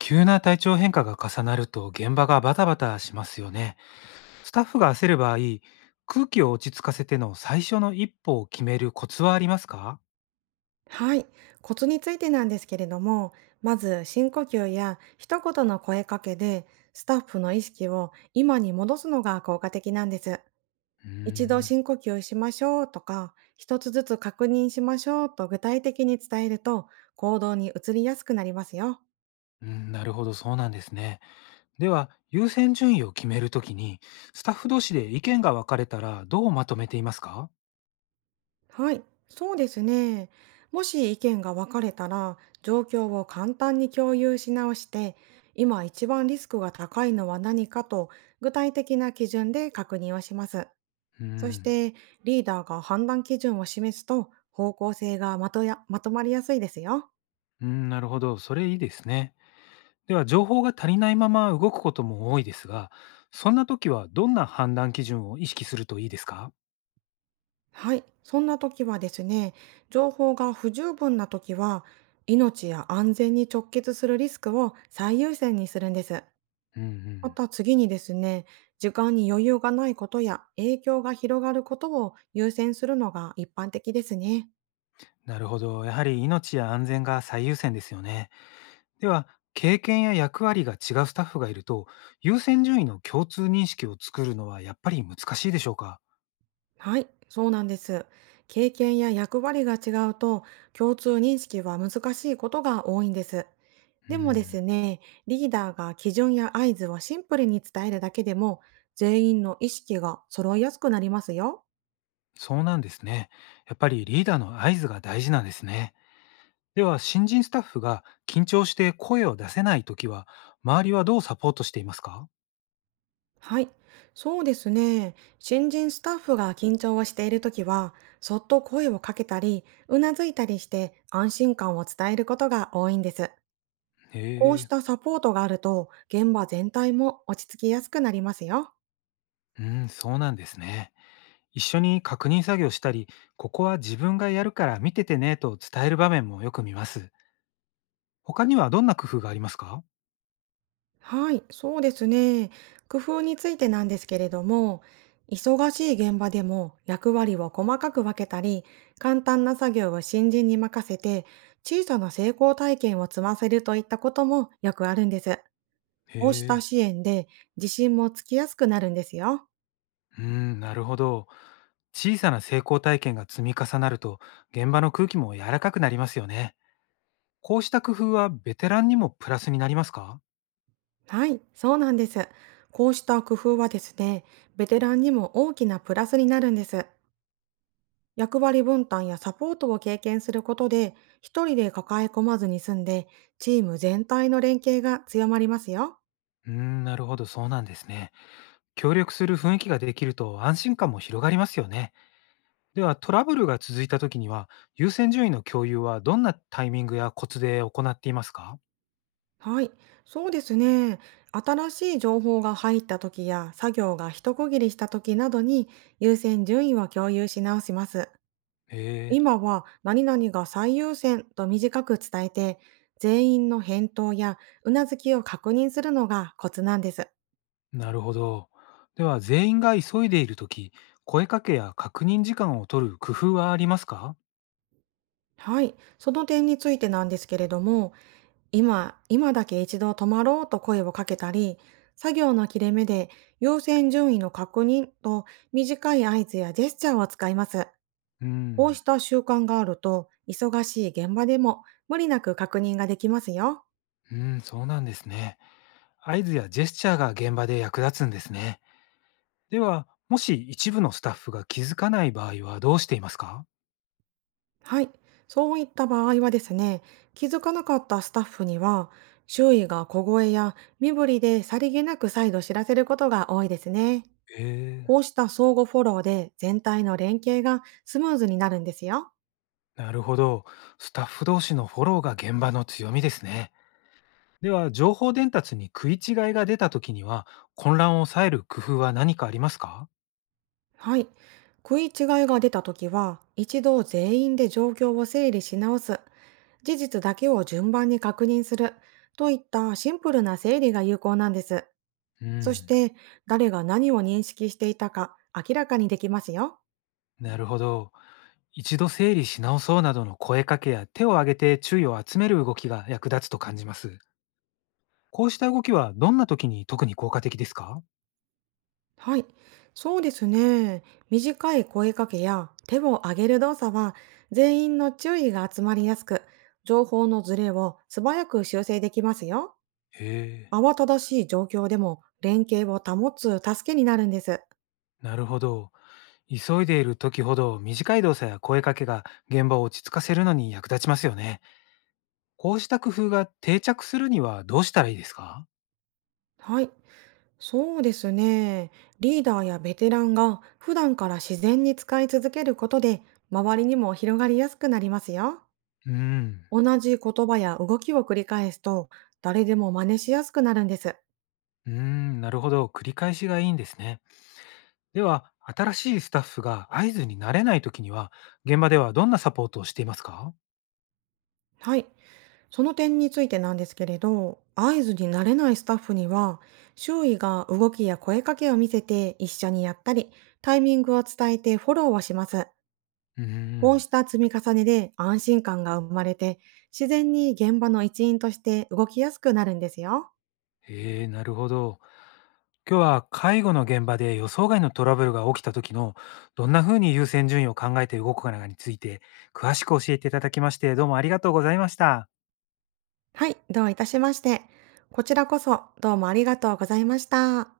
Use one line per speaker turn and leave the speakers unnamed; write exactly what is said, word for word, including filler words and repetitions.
急な体調変化が重なると現場がバタバタしますよね。スタッフが焦る場合、空気を落ち着かせての最初の一歩を決めるコツはありますか？
はい。コツについてなんですけれども、まず深呼吸や一言の声かけでスタッフの意識を今に戻すのが効果的なんです。
うー
一度
ん、
深呼吸しましょうとか、一つずつ確認しましょうと具体的に伝えると行動に移りやすくなりますよ。
うん、なるほど、そうなんですね。では、優先順位を決めるときに、スタッフ同士で意見が分かれたらどうまとめていますか？
はい、そうですね。もし意見が分かれたら、状況を簡単に共有し直して、今一番リスクが高いのは何かと具体的な基準で確認をします。
うー
そし
ん、
てリーダーが判断基準を示すと方向性がまとやまとまりやすいですよ。
うん、なるほど、それいいですね。では、情報が足りないまま動くことも多いですが、そんな時はどんな判断基準を意識するといいですか？
はい。そんな時はですね、情報が不十分な時は命や安全に直結するリスクを最優先にするんです。
うんう
ま
ん。
た次にですね、時間に余裕がないことや影響が広がることを優先するのが一般的ですね。
なるほど。やはり命や安全が最優先ですよね。では、経験や役割が違うスタッフがいると、優先順位の共通認識を作るのはやっぱり難しいでしょうか？
はい、そうなんです。経験や役割が違うと共通認識は難しいことが多いんです。
う
でもで
ん、
すね、リーダーが基準や合図をシンプルに伝えるだけでも全員の意識が揃いやすくなりますよ。
そうなんですね。やっぱりリーダーの合図が大事なんですね。では、新人スタッフが緊張して声を出せないときは、周りはどうサポートしていますか？
はい、そうですね。新人スタッフが緊張をしているときは、そっと声をかけたり、うなずいたりして安心感を伝えることが多いんです。
へ
こうしたサポートがあると、現場全体も落ち着きやすくなりますよ。
え、うん、そうなんですね。一緒に確認作業したり、ここは自分がやるから見ててねと伝える場面もよく見ます。他にはどんな工夫がありますか？
はい、そうですね。工夫についてなんですけれども、忙しい現場でも役割を細かく分けたり、簡単な作業を新人に任せて、小さな成功体験を積ませるといったこともよくあるんです。
へ
こうした支
え。
援で自信もつきやすくなるんですよ。
うーん、なるほど。小さな成功体験が積み重なると、現場の空気も柔らかくなりますよね。こうした工夫はベテランにもプラスになりますか？
はい、そうなんです。こうした工夫はですね、ベテランにも大きなプラスになるんです。役割分担やサポートを経験することで、一人で抱え込まずに済んで、チーム全体の連携が強まりますよ。
うーん、なるほど、そうなんですね。協力する雰囲気ができると安心感も広がりますよね。では、トラブルが続いた時には、優先順位の共有はどんなタイミングやコツで行っていますか？
はい、そうですね。新しい情報が入った時や作業が一区切りした時などに優先順位を共有し直します。
へえ。
今は何々が最優先と短く伝えて、全員の返答やうなずきを確認するのがコツなんです。
なるほど。では、全員が急いでいるとき、声かけや確認時間を取る工夫はありますか？
はい、その点についてなんですけれども、今、今だけ一度止まろうと声をかけたり、作業の切れ目で優先順位の確認と短い合図やジェスチャーを使います。
う
こう
ん、
した習慣があると、忙しい現場でも無理なく確認ができますよ。
うん、そうなんですね。合図やジェスチャーが現場で役立つんですね。では、もし一部のスタッフが気づかない場合はどうしていますか？
はい。そういった場合はですね、気づかなかったスタッフには、周囲が小声や身振りでさりげなく再度知らせることが多いですね。
え
こう
え。
した相互フォローで全体の連携がスムーズになるんですよ。
なるほど。スタッフ同士のフォローが現場の強みですね。では、情報伝達に食い違いが出たときには、混乱を抑える工夫は何かありますか？
はい。食い違いが出たときは、一度全員で状況を整理し直す、事実だけを順番に確認する、といったシンプルな整理が有効なんです。
う
そし
ん、
て、誰が何を認識していたか明らかにできますよ。
なるほど。一度整理し直そうなどの声かけや手を挙げて注意を集める動きが役立つと感じます。こうした動きはどんな時に特に効果的ですか？
はい、そうですね。短い声かけや手を挙げる動作は、全員の注意が集まりやすく、情報のズレを素早く修正できますよ。
へえ、
慌ただしい状況でも連携を保つ助けになるんです。
なるほど。急いでいる時ほど短い動作や声かけが現場を落ち着かせるのに役立ちますよね。こうした工夫が定着するにはどうしたらいいですか？
はい、そうですね。リーダーやベテランが普段から自然に使い続けることで周りにも広がりやすくなりますよ。
うーん、
同じ言葉や動きを繰り返すと誰でも真似しやすくなるんです。
うーん、なるほど。繰り返しがいいんですね。では、新しいスタッフが合図になれない時には、現場ではどんなサポートをしていますか？
はい。その点についてなんですけれど、合図になれないスタッフには周囲が動きや声かけを見せて一緒にやったり、タイミングを伝えてフォローをします。
うー
こう
ん。
した積み重ねで安心感が生まれて、自然に現場の一員として動きやすくなるんですよ。
へえ、なるほど。今日は介護の現場で予想外のトラブルが起きた時のどんな風に優先順位を考えて動くかについて詳しく教えていただきましてどうもありがとうございました。
はい、どういたしまして。こちらこそどうもありがとうございました。